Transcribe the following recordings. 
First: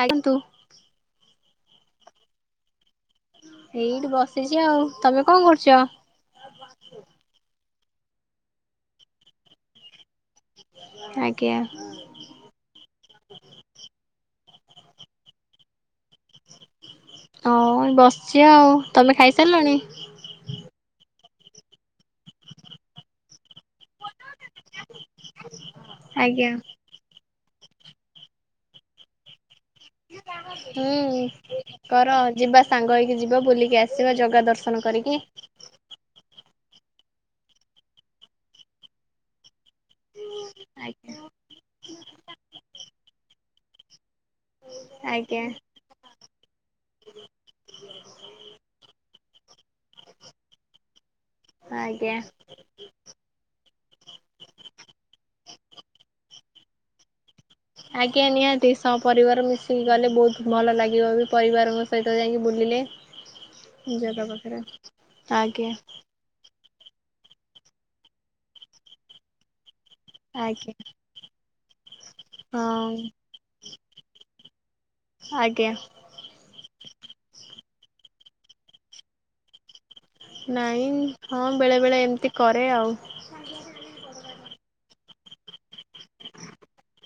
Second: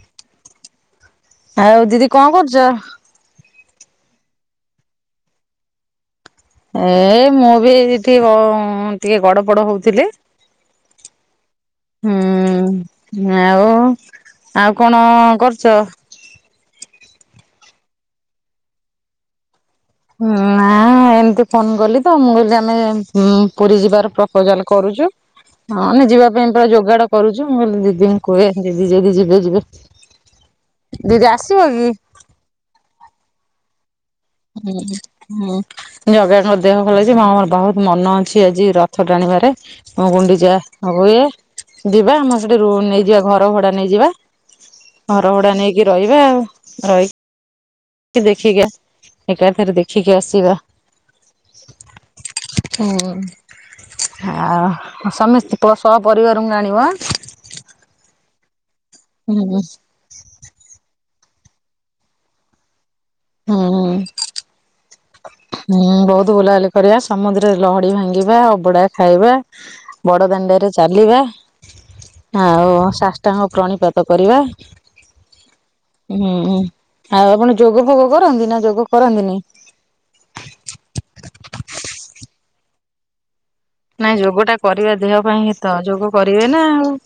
ଆ କିନ୍ତୁ ଆଉ ଦିଦି କଣ କରୁଚ? ଏଇଠି ବସିଚି। ଆଉ ତମେ କଣ କରୁଚ? ଏ ମୁଁ ବି ଏଠିକି ଟିକେ ଗଡ ପଡ ହଉଥିଲି। ଆଜ୍ଞା। ହୁଁ ଆଉ ଆଉ କଣ କରୁଚ? ହଁ ବସିଚି ଆଉ ତମେ ଖାଇସାରିଲଣି? ନା ଏମତି ଫୋନ କଲି। ତ ମୁ କହିଲି ଆମେ ପୁ ପୁରୀ ଯିବାର ପ୍ରପୋଜାଲ କରୁଛୁ। ହିଁ ଆମେ ଯିବା ଆଜ୍ଞା ପାଇଁ ଯୋଗାଡ଼ କରୁଛୁ ମୁଁ କହିଲି ଦିଦି ଙ୍କୁ କହେ ଦିଦି ଯଦି ଯିବେ ଯିବେ। ହଁ ଦିଦି ଆସିବ କି? କର ଯିବା ସାଙ୍ଗ ହେଇକି ଯିବା ବୁଲିକି ଆସିବା ଜଗ ହୁଁ ହୁଁ ଜଗାଙ୍କର ଦେହ ଭଲଛି ମା ମୋର ବହୁତ ମନ ଅଛି ଆଜି ରଥ ଟାଣିବାରେ ହଁ ଗୁଣ୍ଡିଚା ଯିବା ହବ ଆଜ୍ଞା ଯଦି ଯିବା ଆମର ସେଠି ରୁମ୍ ନେଇଯିବା ଘର ଭଡା ନେଇଯିବା ଆଜ୍ଞା ଘରଭଡା ନେଇକି ରହିବା ଆଉ ଦେଖିକି ଏକାଥରେ ଦେଖିକି ଆସିବା। ଆଜ୍ଞା, ହୁଁ। ଆଉ ସମସ୍ତ ସ ପରରିବାରଙ୍କୁ ଆଣିବ ହାଁ ଆଜ୍ଞା ନିହାତି ସହ ହୁଁ ପରିବାର ହୁଁ। ମିଶିକି ଗଲେ ବହୁତ ଭଲ ଲାଗିବ ବି ପରିବାରଙ୍କ ସହିତ ଯାଇକି ବୁଲିଲେ। ହୁଁ ହଁ ଜଗା ପାଖରେ ଆଜ୍ଞା ହୁଁ ବହୁତ ଭଲ ହେଲେ କରିବା ସମୁଦ୍ରରେ ଲହଡି ଭାଙ୍ଗିବା ଅବଡା ଖାଇବା ବଡ ଆଜ୍ଞା ଦାଣ୍ଡରେ ଚାଲିବା ଆଉ ହଁ ସାଷ୍ଟାଙ୍ଗ ପ୍ରଣିପାତ କରିବା ଆଜ୍ଞା! ହୁଁ ହୁଁ ଆଉ ଆପଣ ଯୋଗ ଫୋଗ କରନ୍ତି ନା ଯୋଗ କରନ୍ତିନି। ନାଇଁ ହଁ ବେଳେ ବେଳେ ଏମିତି କରେ ଆଉ [inaudible] ନାଇଁ ଯୋଗ ଟା କରିବା ଦେହ ପାଇଁ ହିତ ଯୋଗ କରିବେ ନା ଆଉ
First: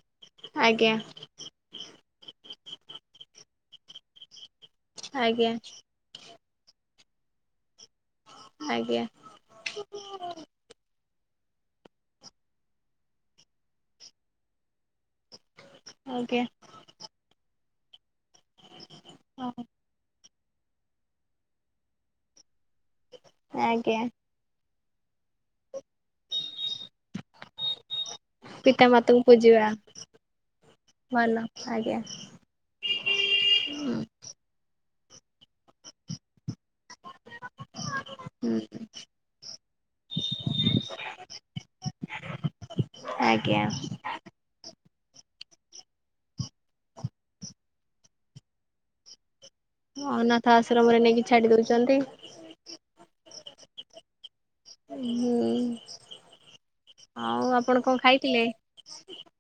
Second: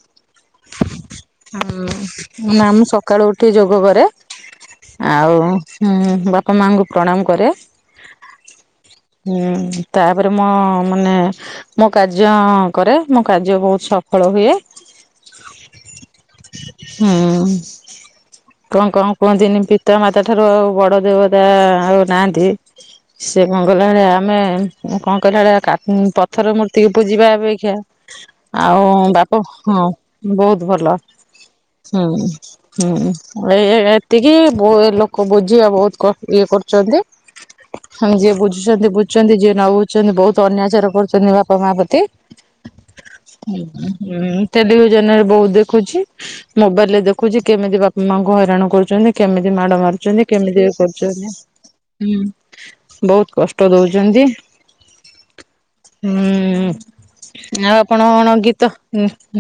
ଆଜ୍ଞା ହଁ ନା ମୁଁ ସକାଳୁ ଉଠି ଯୋଗ କରେ, ଆଉ ଆଜ୍ଞା ବାପା ମା ଙ୍କୁ ପ୍ରଣାମ କରେ ଆଜ୍ଞା! ହୁଁ ତାପରେ ମୁଁ ମାନେ ମୋ କାର୍ଯ୍ୟ କରେ ମୋ କାର୍ଯ୍ୟ ବହୁତ ସଫଳ ହୁଏ ଆଜ୍ଞା ହୁଁ କଣ କଣ କହନ୍ତିିନି ପିତା ମାତା ଠାରୁ ଆଉ ବଡ ଦେବତା ଆଉ ନାହାନ୍ତି ସେ କଣ ଗଲା ଆଜ୍ଞା ଭଳିଆ ଆମେ କଣ କରିବା ଭଳିଆ ପଥର ମୂର୍ତ୍ତିକୁ ପୂଜିବା ଅପେକ୍ଷା ଆଉ ପିତା ମାତାଙ୍କୁ ବାପ ପୂଜିବା ହଁ ବହୁତ ଭଲ ହୁଁ ହୁଁ ଏଇ ଏତିକି ଲୋକ ବୁଝିବା ବହୁତ କ ଇଏ କରୁଛନ୍ତି ହଁ ଯିଏ ହୁଁ ବୁଝୁଛନ୍ତି ବୁଝୁଛନ୍ତି ଯିଏ ନ ବୁଝୁଛନ୍ତି ବହୁତ ଅନ୍ୟାଚାର କରୁ ନ୍ତି ବାପା ମା ପ୍ରତି ଆଜ୍ଞା। ମୁଁ ଟେଲିଭିଜନ ରେ ବହୁତ ଦେଖୁଛି ମୋବାଇଲ ରେ ଦେଖୁଛି କେମିତି ବାପା ମାଙ୍କୁ ହଇରାଣ କରୁଛନ୍ତି କେମିତି ମାଡ ମାରୁଛନ୍ତି ଅନାଥ କେମିତି ଇ ଏ ଆଶ୍ରମରେ ନେଇକି କରୁଛନ୍ତି ଛାଡି ଦଉଛନ୍ତି ହୁଁ ବହୁତ କଷ୍ଟ ଦଉଛନ୍ତି ହୁଁ ହୁଁ ଆଉ ଆପଣ କଣ ଗୀତ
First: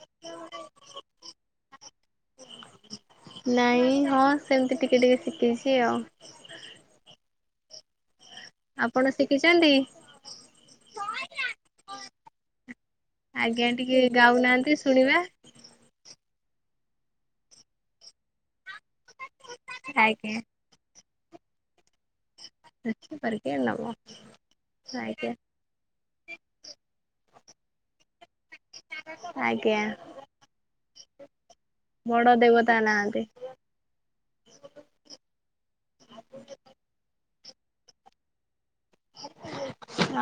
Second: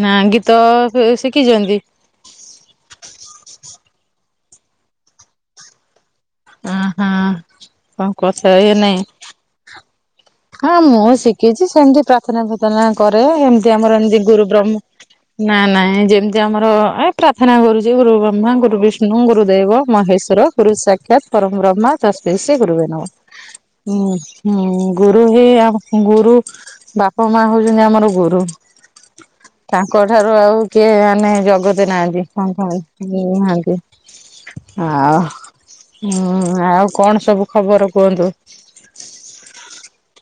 ନା ଗୀତ ଶିଖିଛନ୍ତି ନାଇଁ ହଁ ସେମିତି ଟିକେ ଟିକେ ଶିଖିଛି ଆଉ ଅହଁ ହଁ କଣ କଥା ଇଏ ନାଇଁ କିଛନ୍ତି ହଁ ମୁଁ ଶିଖିଛି ସେମିତି ପ୍ରାର୍ଥନା ପ୍ରାର୍ଥନା କରେ ଆଜ୍ଞା ଏମିତି ଟିକେ ଆମର ଏମତି ଗୁରୁ ବ୍ରହ୍ମ ଗାଉନାହାନ୍ତି ଶୁଣିବା। ନା ନାଇଁ ଯେମିତି ଆମର ଏ ପ୍ରାର୍ଥନା କରୁଛି ଗୁରୁ ବ୍ରହ୍ମା ଗୁରୁ ବିଷ୍ଣୁ ଗୁରୁଦେବ ଆଜ୍ଞା ମହେଶ୍ଵର ଗୁରୁ ସାକ୍ଷାତ ପରମ ବ୍ରହ୍ମା ତସମେଇ ଶ୍ରୀ ଗୁରୁବେ ନମଃ ଉଚ୍ଚ ପରିକେ ନମଃ ହୁଁ ହୁଁ। ଗୁରୁ ଆଜ୍ଞା ହି ଗୁରୁ ବାପା ମା ହଉଛନ୍ତି ଆମର ଗୁରୁ। ଆଜ୍ଞା। ତାଙ୍କ ଠାରୁ ଆଉ କିଏ ମାନେ ଜଗତ ବଡ ନାହାନ୍ତି କଣ ଦେବତା ନାହାନ୍ତି କନ୍ତି ନାହାନ୍ତି। ଆଉ ହଁ ଆଉ କଣ ସବୁ ଖବର କୁହନ୍ତୁ?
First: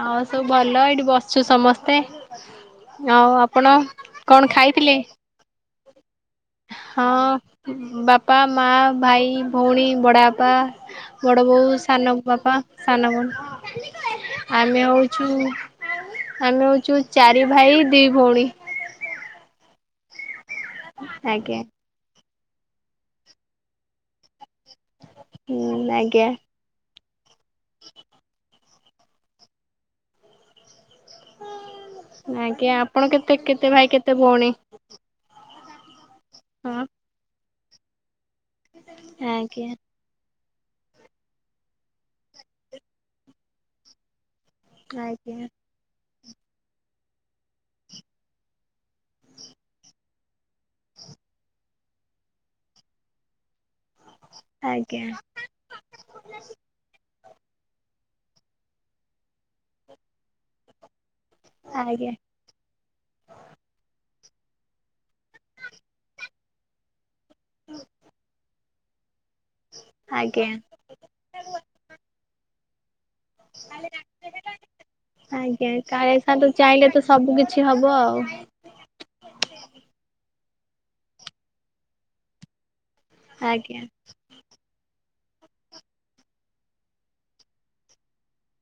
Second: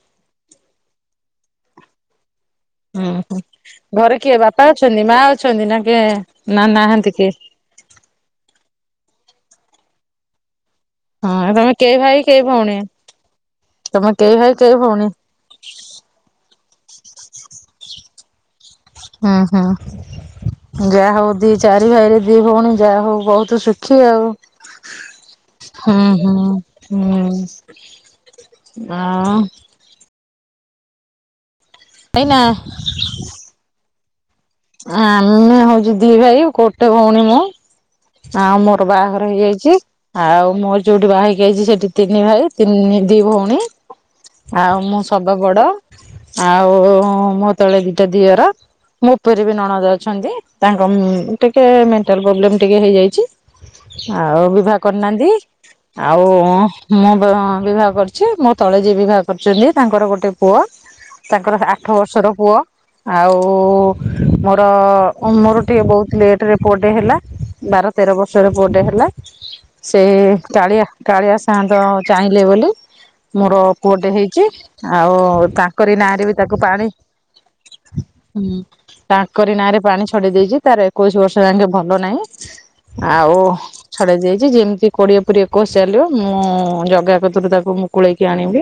ଆଉ ସବୁ ଭଲ ଏଇଠି ବସଛୁ ସମସ୍ତେ। ହୁଁ ଆଉ ହଁ ଆପଣ ଘରେ କିଏ କଣ ବାପା ଖାଇଥିଲେ? ଅଛନ୍ତି ମା ଅଛନ୍ତି ନା କିଏ? ନା ନାହାନ୍ତି କିଏ? ହଁ ବାପା ମା ଭାଇ ଭଉଣୀ ବଡ଼ ବାପା। ବଡ ହଁ ତମେ ବୋଉ କେଇ ସାନ ଭାଇ କେଇ ବାପା ଭଉଣୀ ସାନ ଭଉଣୀ ତମେ କେଇ ଭାଇ କେଇ ଆମେ ଭଉଣୀ? ହଉଛୁ ଆମେ ହଉଛୁ ଚାରି ଭାଇ ଦି ଭଉଣୀ। ହୁଁ ହୁଁ ଯାହା ହଉ ଦି ଆଜ୍ଞା ଚାରି ଚାରି ଭାଇରେ ଦି ଭଉଣୀ ଯା ହଉ ବହୁତ ସୁଖୀ ଆଉ ହୁଁ ହୁଁ। ହୁଁ ଆ ଏଇନା ଆଜ୍ଞା ଆପଣ କେତେ କେତେ ଭାଇ କେତେ ଭଉଣୀ? ଆମେ ହଉଛୁ ଦି ଭାଇ ହଁ ଗୋଟେ ଭଉଣୀ ମୁଁ। ଆଉ ମୋର ବାହାଘର ଆଜ୍ଞା ହେଇଯାଇଛି। ଆଉ ମୋର ଯୋଉଠି ବାହା ହେଇକ ଆଇଚି ସେଠି ତିନି ଭାଇ ତିନି ଦି ଭଉଣୀ। ଆଉ ମୁଁ ଶବା ଆଜ୍ଞା ବଡ ଆଉ ମୋ ତଳେ ଦିଟା ଦିଅର। ମୋ ଉପରେ ବି ନଣଦ ଅଛନ୍ତି ତାଙ୍କ ଟିକେ ମେଣ୍ଟାଲ ପ୍ରୋବ୍ଲେମ୍ ଟିକେ ହେଇଯାଇଛି। ଆଉ ବିବାହ ଆଜ୍ଞା କରିନାହାନ୍ତି। ଆଉ ମୁଁ ବିବାହ କରିଛି ମୋ ତଳେଜିଏ ବିବାହ କରିଛନ୍ତି ତାଙ୍କର ଗୋଟେ ପୁଅ। ତାଙ୍କର ଆଠ ଆଜ୍ଞା ବର୍ଷର ପୁଅ ଆଉ ମୋର ମୋର ଟିକି ବହୁତ ଲେଟ୍ରରେ ପୁଅଟେ ହେଲା ବାର ତେର ବର୍ଷରେ ପୁଅଟେ ହେଲା। ସେ ଆଜ୍ଞା କାଳିଆ କାଳିଆ ସାନ୍ତ ଚାହିଁଲେ ବୋଲି। ମୋର ପୁଅଟେ ହେଇଛି ଆଉ ଆଜ୍ଞା ତାଙ୍କରି କାଳିଆ ନାଁରେ ବି ସାର୍ ତାକୁ ଚାହିଁଲେ ପାଣି ତ ସବୁ କିଛି ହବ ଆଉ ହୁଁ ତାଙ୍କରି ନାଁରେ ପାଣି ଛଡେଇ ଦେଇଛି ତାର ଏକୋଇଶି ବର୍ଷ ଯାକେ ଭଲ ନାହିଁ। ଆଉ ଆଜ୍ଞା ଛଡେଇ ଦେଇ ଯେମିତି କୋଡ଼ିଏ ପୁରି ଏକୋଇଶି ଚାଲିବ ମୁଁ ଜଗା କତିରୁ ତାକୁ ମୁକୁଳେଇକି ଆଣିବି।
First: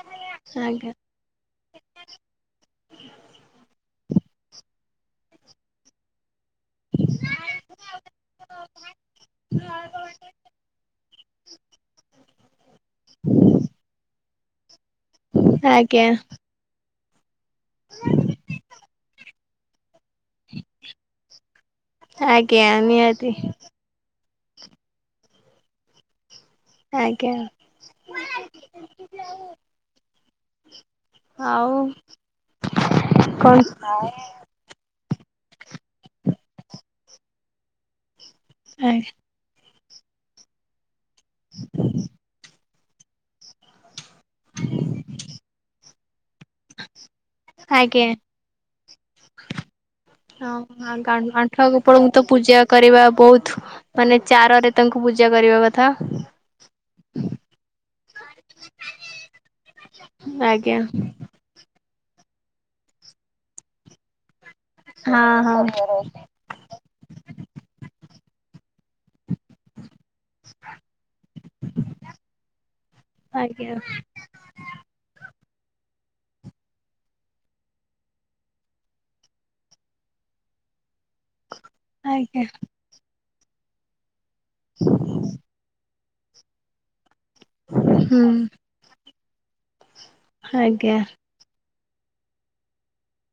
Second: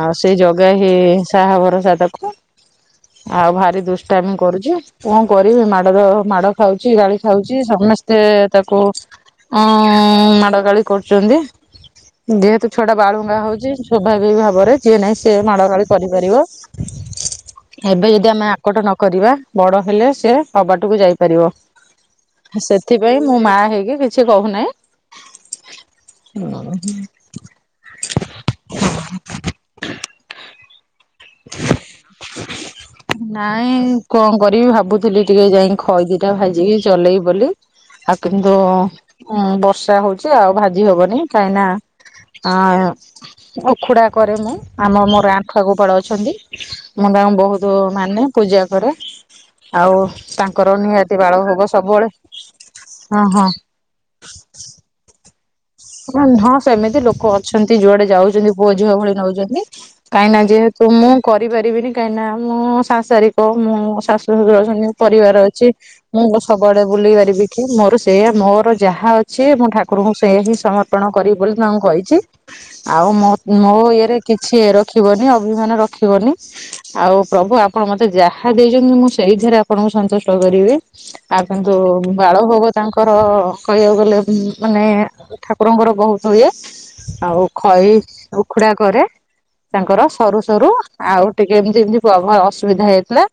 ଆଉ ସେ ଜଗା ହି ଆଜ୍ଞା ସାହା ଭରସା ତାକୁ ଆଉ ଭାରି ଦୁସ ଦୁଷ୍ଟାମି କରୁଛି କଣ କରିବି ମାଡ଼ର ମାଡ଼ ଖାଉଛି ଗାଳି ଖାଉଛି ସମେସ୍ତେ ତାକୁ ଉଁ ମାଡ ଗାଳି କରୁଛନ୍ତି। ଯେହେତୁ ଛୁଆଟା ବାଳୁଙ୍ଗା ହଉଛି ସୂଭାବିକ ଭାବରେ ଯିଏ ନାହିଁ ସିଏ ମାଡ ଗାଳି ଆଜ୍ଞା କରିପାରିବ। ଏବେ ଯଦି ଆମେ ଆକଟ ନ କରିବାବଡ ହେଲେ ସେ ଅବାଟକୁ ଯାଇପାରିବ। ଆଜ୍ଞା ସେଥିପାଇଁ ନିହାତି ମୁଁ ମା ହେଇକି କିଛି କହୁନାହିଁ। ଆଜ୍ଞା। ଆଉ। କଣ ନାଇଁ କଣ କରିବି ଭାବୁଥିଲି ଟିକେ ଯାଇ ଖଇଦିଟା ଭାଜିକି ଚଲେଇବି ବୋଲି। ଆ କିନ୍ତୁ ଉଁ ବର୍ଷା ହଉଛି ଆଉ ଭାଜି ହବନି କାହିଁକି ନା ଆ ଉଖୁଡ଼ା କରେ ମୁଁ ଆମ ମୋର ଆଣ୍ଠୁଆ ଗୋପାଳ ଅଛନ୍ତି। ମୁ ତାଙ୍କୁ ବହୁତ ଆଜ୍ଞା ମାନେ ପୂଜା କରେ। ଆଉ ହଁ ତାଙ୍କର ନିହାତି ବାଳ ଭୋଗ ଆଣ୍ଠୁଆ ସବୁବେଳେ ଗୋପାଳଙ୍କୁ ତ ପୂଜା କରିବା ହଁ ହଁ ବହୁତ ମାନେ ଚାରରେ ତାଙ୍କୁ ପୂଜା କରିବା କ ହଁ ସେମିତି ଲୋକ ଅଛନ୍ତି ଯୁଆଡେ ଯାଉଛନ୍ତି ପୁଅ ଝିଅ ଭଳି ନଉଛନ୍ତି। କାହିଁକିନା ଆଜ୍ଞା ଯେହେତୁ ମୁଁ କରିପାରିବିନି କାହିଁକିନା ମୁଁ ସାଂସାରିକ ମୁଁ ଶାଶୁ [unintelligible] ପରିବାର ହଁ ଅଛି। ହଁ। ମୁଁ ସବୁଆଡେ ବୁଲିପାରିବି କି ମୋର ସେୟା ମୋର ଯାହା ଅଛି ମୁଁ ଠାକୁରଙ୍କୁ ସେଇଆ ହିଁ ସମର୍ପଣ କରିବି ବୋଲି ତାଙ୍କୁ କହିଛି ଆଉ ଆଜ୍ଞା ମୋ ଇଏରେ କିଛି ରଖିବନି ଅଭିମାନ ରଖିବନି। ଆଉ ପ୍ରଭୁ ଆପଣ ମତେ ଯାହା ଦେଇଛନ୍ତି ମୁଁ ସେଇଥିରେ ଆପଣଙ୍କୁ ସନ୍ତୁଷ୍ଟ କରିବି। ଆଉ କିନ୍ତୁ ଆଜ୍ଞା ବାଳଭୋଗ ତାଙ୍କର କହିବାକୁ ଗଲେ ମାନେ ତାଙ୍କର ବହୁତ ହୁଏ ଆଉ ଖଇ ହୁଁ ଉଖୁଡା କରେ ତାଙ୍କର ସରୁ ସରୁ ଆଜ୍ଞା ଆଉ ଟିକେ ଏମିତି ଏମିତି ପ୍ରଭୁ ଅସୁବିଧା ହେଇଥିଲା।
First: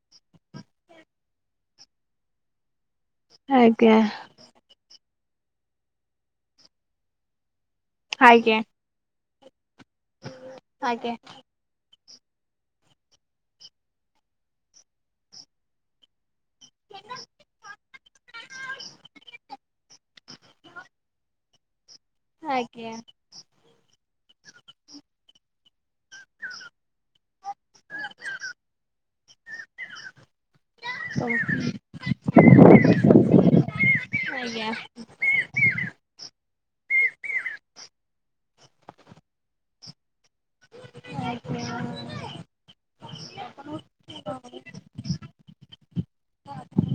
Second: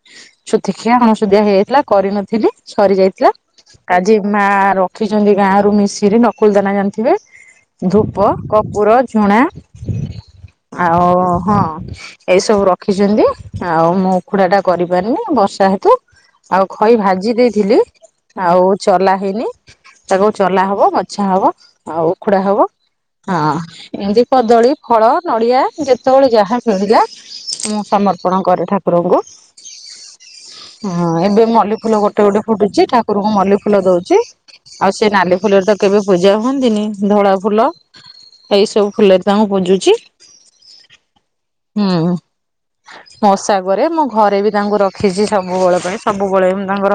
ଛୁତିିକିଆ ଅଣସୁଧିଆ ହେଇଯାଇଥିଲା କରିନଥିଲି ସରିଯାଇ ଥିଲା ଆଜ୍ଞା ଆଜି ମା ରଖିଛନ୍ତି ଗାଁରୁ ମିଶରି ନକୁଳ ଦାନା ଜାଣିଥିବେ? ଧୂପ ଆଜ୍ଞା। ଆଜ୍ଞା କର୍ପୁର ଝୁଣା। ଆଉ ହଁ ଏଇସବୁ ର ରଖିଛନ୍ତି ଆଉ ମୁଁ ଉଖୁଡ଼ା ଟା କରିପାରିନି ବର୍ଷା ହେତୁ। ଆଉ ଖଇ ଭାଜି ଦେଇଥିଲି ଆଉ ଚଲା ହେଇନି। ତାକୁ ଚଲା ହବ ବଛା ହବ ଆଉ ଉଖୁଡା ହବ। ଆଜ୍ଞା ହଁ ଏମତି କଦଳୀ ଫଳ ନଡ଼ିଆ ଯେତେବେଳେ ଯାହା ମିଳିଲା। ମୁଁ ସମର୍ପଣ କରେ ଠାକୁରଙ୍କୁ। ହଁ ଏବେ ମଲ୍ଲି ଫୁଲ ଗୋଟେ ଗୋଟେ ଫୁଟୁଛି ଠାକୁରଙ୍କୁ ମଲ୍ଲି ଫୁଲ ଦଉଛି। ଆଉ ସେ ନାଲି ଫୁଲ ରେ ତ କେବେ ପୂଜା ହୁଅନ୍ତିନି ଧଳା ଫୁଲ ଏଇ ସବୁ ଫୁଲରେ ତାଙ୍କୁ ପୂଜୁଛି। [unintelligible] ହୁଁ। ମୁଁ ଓଷା କରେ ମୋ ଘରେ ବି ତାଙ୍କୁ ରଖିଛି ସବୁବେଳେ ପାଇଁ ସବୁବେଳେ ମୁଁ ତାଙ୍କର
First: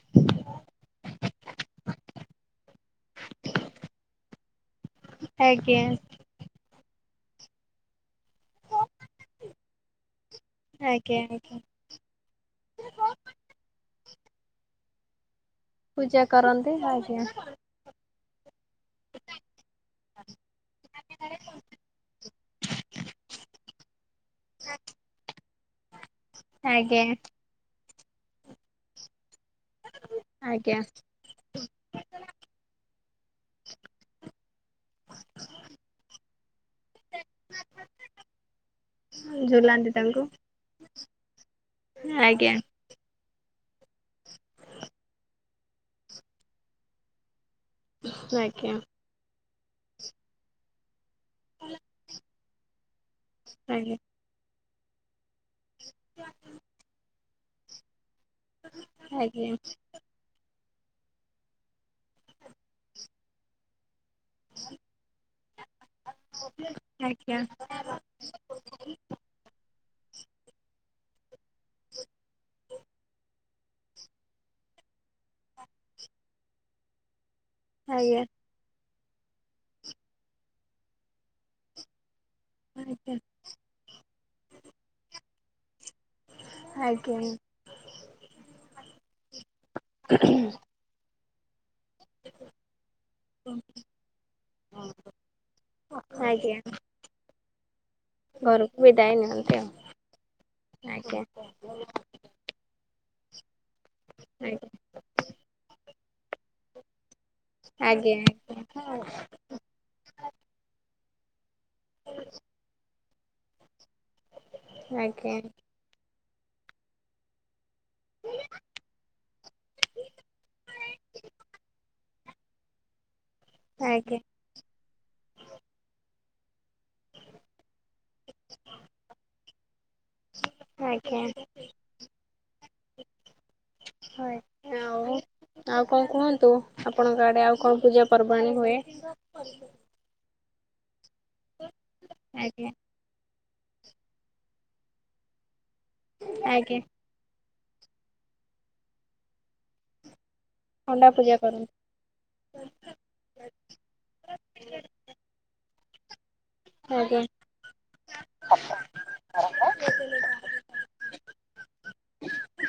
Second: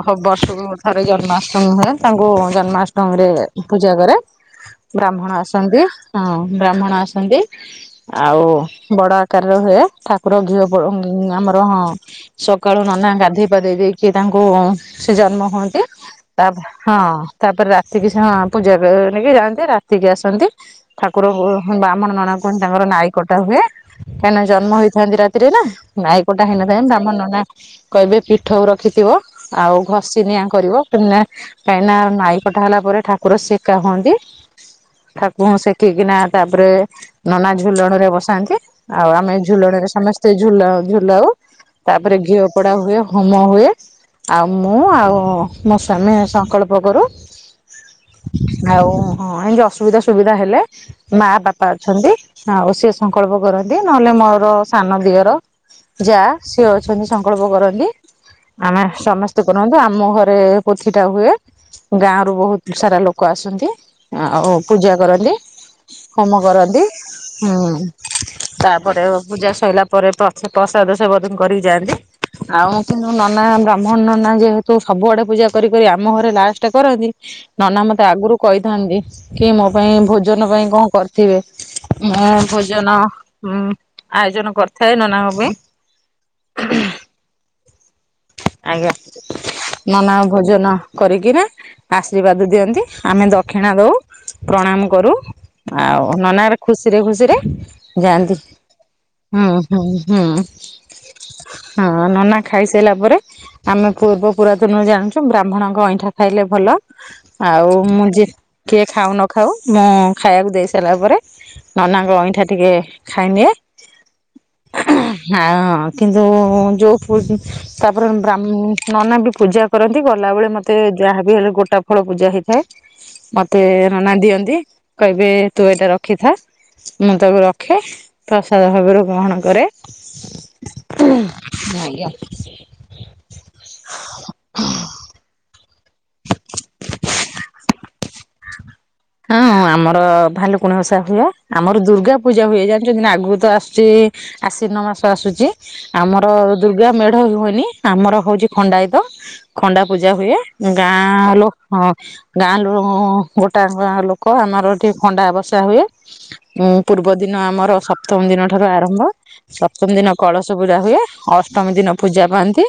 ବ ବର୍ଷକୁ ଥରେ ଜନ୍ମାଷ୍ଟମୀ ହୁଏ ତାଙ୍କୁ ଜନ୍ମାଷ୍ଟମୀରେ ପୂଜା କରେ ବ୍ରାହ୍ମଣ ଆଜ୍ଞା ଆଜ୍ଞା ଆସନ୍ତି ହଁ ବ୍ରାହ୍ମଣ ଆସନ୍ତି। ଆଉ ବଡ ଆକାରରେ ହୁଏ ଠାକୁର ଘିଅ ପୋ ଆମର ଆଜ୍ଞା। ହଁ। ସକାଳୁ ନନା ଗାଧୋଇ ପାଧେଇ ଦେଇକି ତାଙ୍କୁ ସେ ଜନ୍ମ ହୁଅନ୍ତି। ପୂଜା ତା କରନ୍ତି ହଁ ଆଜ୍ଞା ତାପରେ ରାତି ବି ସେମାନେ ଆ ପୂଜା କରିବାକୁ ନେଇକି ଯାଆନ୍ତି ରାତିକି ଆସନ୍ତି। ଠାକୁରଙ୍କୁ ବ୍ରାହ୍ମଣ ନନା କୁହନ୍ତି ତାଙ୍କର ନାଇ କଟା ହୁଏ। କାହିଁକିନା ଜନ୍ମହେଇଥାନ୍ତି ରାତିରେ ନା ନାଇକଟା ହେଲେ ଯାଇଁ ଆଜ୍ଞା ବ୍ରାହ୍ମଣ ନନା କହିବେ ପିଠଉ ରଖିଥିବ ଆଉ ଘଷି ନିିଆଁ କରିବ ଆଜ୍ଞା ପୁଣି ନି କାହିଁକି ନା ନାଇ କଟା ହେଲା ପରେ ଠାକୁର ସେକା ହୁଅନ୍ତି ଠାକୁରଙ୍କୁ ସେକିକିନା ତାପରେ ନନା ଝୁଲଣ ରେ ବସାନ୍ତି ଆଉ ଆମେ ଝୁଲାନ୍ତି ଝୁଲଣରେ ତାଙ୍କୁ ସମସ୍ତେ ଝୁଲ ଝୁଲାଉ। ତାପରେ ଘିଅ ଆଜ୍ଞା ପୋଡା ହୁଏ। ହୋମ ହୁଏ ଆଉ ମୁଁ ଆଉ ମୋ ସ୍ବାମୀ ସଂକଳ୍ପ କରୁ। ଆଜ୍ଞା ଆଉ ହଁ ଏମତି ଅସୁବିଧା ସୁବିଧା ହେଲେ ମା ବାପା ଅଛନ୍ତି ଆ ଆଉ ସିଏ ସଂକଳ୍ପ କରନ୍ତି ନହେଲେ ମୋର ସାନ ଦିଅର ଯା ସିଏ ଅଛନ୍ତି। ସଂକଳ୍ପ କରନ୍ତି ଆମେ ସମସ୍ତେ ଆଜ୍ଞା କରନ୍ତୁ ଆ ଆମ ଘରେ ପୋଥିଟା ହୁଏ ଗାଁ ରୁ ବହୁତ ସାରା ଲୋକ ଆସନ୍ତି। ଆଉ ପୂଜା କରନ୍ତି ହୋମ କରନ୍ତି ଆଜ୍ଞା ଆଜ୍ଞା ଆଜ୍ଞା ହୁଁ। ତାପରେ ପୂଜା ସଇଲା ପରେ ପ ସେ ପ୍ରସାଦ ସେ ବ କରିକି ଯାଆନ୍ତି ଆଉ କିନ୍ତୁ ନା ବ୍ରାହ୍ମଣ ନନା ଯେହେତୁ ସବୁଆଡେ ପୂଜା କରି କରି ଆମ ଘରେ ଲାଷ୍ଟ କରନ୍ତି ନନା ମୋତେ ଆଗରୁ କହିଥାନ୍ତି କି ମୋ ପାଇଁ ଭୋଜନ ପାଇଁ କଣ କରିଥିବେ। ଭୋଜନ ଆଜ୍ଞା ଉଁ ଆୟୋଜନ କରିଥାଏ ନନାଙ୍କ ପାଇଁ। ଆଜ୍ଞା ଆଜ୍ଞା ନନାଙ୍କ ଭୋଜନ କରିକି ନା ଜିବାଦ ଦିଅନ୍ତି ଆମେ ଦକ୍ଷିଣା ଦଉ ପ୍ରଣାମ କରୁ ଆଉ ଆଜ୍ଞା ନାନାଙ୍କର ଖୁସିରେ ଖୁସିରେ ଯାଆନ୍ତି। ଘରକୁ ବିଦାୟ ନିଅନ୍ତି ହୁଁ ହୁଁ ହୁଁ ଆଉ ଆଜ୍ଞା ହଁ ନନା ଖାଇସାଇଲା ପରେ ଆମେ ପୂର୍ବ ପୁରାତନରୁ ଜାଣିଛୁ ବ୍ରାହ୍ମଣଙ୍କ ଅଇଁଠା ଖାଇଲେ ଭଲ ଆଉ ଆଜ୍ଞା ମୁଁ ଯଏ ଆଜ୍ଞା କିଏ ଖାଉ ନ ଖାଉ ମୁଁ ଖାଇବାକୁ ଦେଇସାଇଲା ପରେ ନନାଙ୍କ ଅଇଁଠା ଟିକେ ଖାଇନିଏ। ଆଜ୍ଞା ଆଜ୍ଞା ଆଉ କିନ୍ତୁ ଯୋଉ ତା ପରେ ବ୍ରାମ୍ ନନା ବି ପୂଜା କରନ୍ତି ଗଲାବେଳେ ମତେ ଯାହା ବିି ହେଲେ ଗୋଟା ଫଳ ପୂଜା ହେଇଥାଏ ମତେ ନନା ଆଜ୍ଞା ଦିଅନ୍ତି କହିବେ ତୁ ଏଇଟା ରଖିଥା। ମୁଁ ତାକୁ ରଖେ ପ୍ରସାଦ ଭାବରେ ଗ୍ରହଣ କରେ। ଆଜ୍ଞା [unintelligible] ହୋଏ [unintelligible] ଆଉ କଣ କୁହନ୍ତୁ ଆପଣଙ୍କ ଆଡେ ଆଉ କଣ ପୂଜା ପର୍ବାଣୀ ହୁଏ। ହଁ ଆମର ଭାଲୁକୁଣସା ହୁଏ ଆମର ଦୁର୍ଗା ପୂଜା ହୁଏ ଆଜ୍ଞା ଜାଣି ଆଗକୁ ତ ଆସୁଛି ଆଶ୍ଵିନ ମାସ ଆସୁଛି ଆମର ଆଜ୍ଞା ଦୁର୍ଗା ମେ ଢ଼ ହୁଏନି ଆମର ହୋଉଚି ଖଣ୍ଡାୟତ ଖଣ୍ଡା ପୂଜା ହୁଏ। ଖଣ୍ଡା ଗାଁ ପୂଜା ଲୁ କରନ୍ତି ହଁ ଗାଁ ଲୋ ଗୋଟାଙ୍କ ଗାଁ ଲୋକ ଆମର ଏଠି ଖଣ୍ଡା ବସା ହୁଏ। ଉଁ ପୂର୍ବ ଆଜ୍ଞା ଦିନ ଆମର ସପ୍ତମୀ ଦିନଠାରୁ ଆରମ୍ଭ, ସପ୍ତମୀ ଦିନ କଳସ ପୁରା ହୁଏ ଅଷ୍ଟମୀ ଦିନ ପୂଜା ପାଆନ୍ତି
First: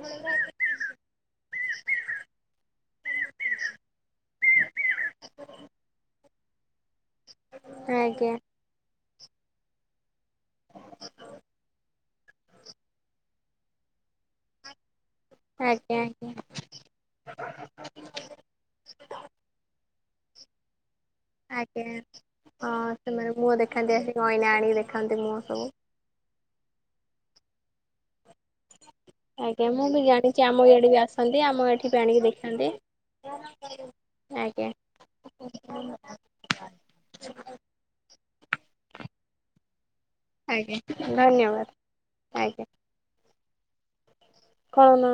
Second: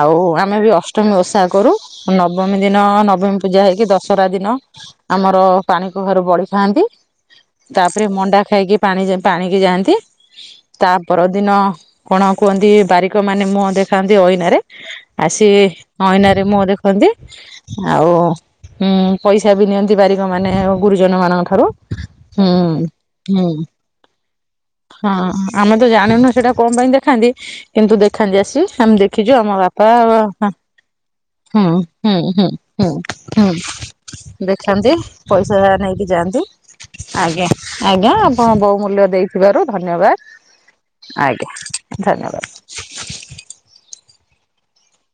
ଆଉ ଆମେ ବି ଅଷ୍ଟମୀ ଓଷା କରୁ। ନବମୀ ଦିନ ନବମୀ ପୂଜା ହେଇକି ଦଶହରା ଦିନ ଆମର ପାଣି କଖାରୁ ବଳି ଖାଆନ୍ତି ତାପରେ ଆଜ୍ଞା ମଣ୍ଡା ଖାଇକି ପାଣି ପାଣିକି ଯାଆନ୍ତି ତା ପର ଦିନ କଣ କୁହନ୍ତି ବାରିକ ମାନେ ମୁହଁ ଦେଖାନ୍ତି ଅଇନା ରେ ଆସିବେ ଅଇନା ଆଜ୍ଞା ରେ ମୁହ ଦେଖନ୍ତି ଆଉ ଉଁ ପଇସ୍ କ୍ଷା ବି ନିଅନ୍ତି ବାରିକମାନେ ଆଜ୍ଞା ଗୁରୁଜନମାନଙ୍କଠାରୁ ଆଜ୍ଞା ହୁଁ ହଁ ସେମାନେ ମୁହଁ ହୁଁ। ଦେଖାନ୍ତି ଆସିକି ଅଇନା ଆଣିକି ଦେ ହଁ ଆମେ ତ ଜାଣିନୁ ସେଇଟା କଣ ପାଇଁ ଦେଖାନ୍ତି କିନ୍ତୁ ଦେଖାନ୍ତି ଆସିକି ଆମେ ଦେଖିଛୁ ଆମ ଆଜ୍ଞା ମୁଁ ବାପା ବି ଆ ଜାଣିଛି ଆମ ଇଆଡେ ବି ଆସନ୍ତି ଆମ ହୁଁ ଏଠି ବି ହୁଁ ଆଣିକି ହୁଁ ଦେଖାନ୍ତି। ହୁଁ ହୁଁ ଆଜ୍ଞା ଦେଖାନ୍ତି ପଇସା ନେଇକି ଯାଆନ୍ତି ଆଜ୍ଞା ଆଜ୍ଞା ଆପଣ ବହୁ ମୂଲ୍ୟ ଦେଇଥିବାରୁ ଧନ୍ୟବାଦ। ଆଜ୍ଞା ଧନ୍ୟବାଦ ଆଜ୍ଞା ଆଜ୍ଞା ଧନ୍ୟବାଦ ଖଳନା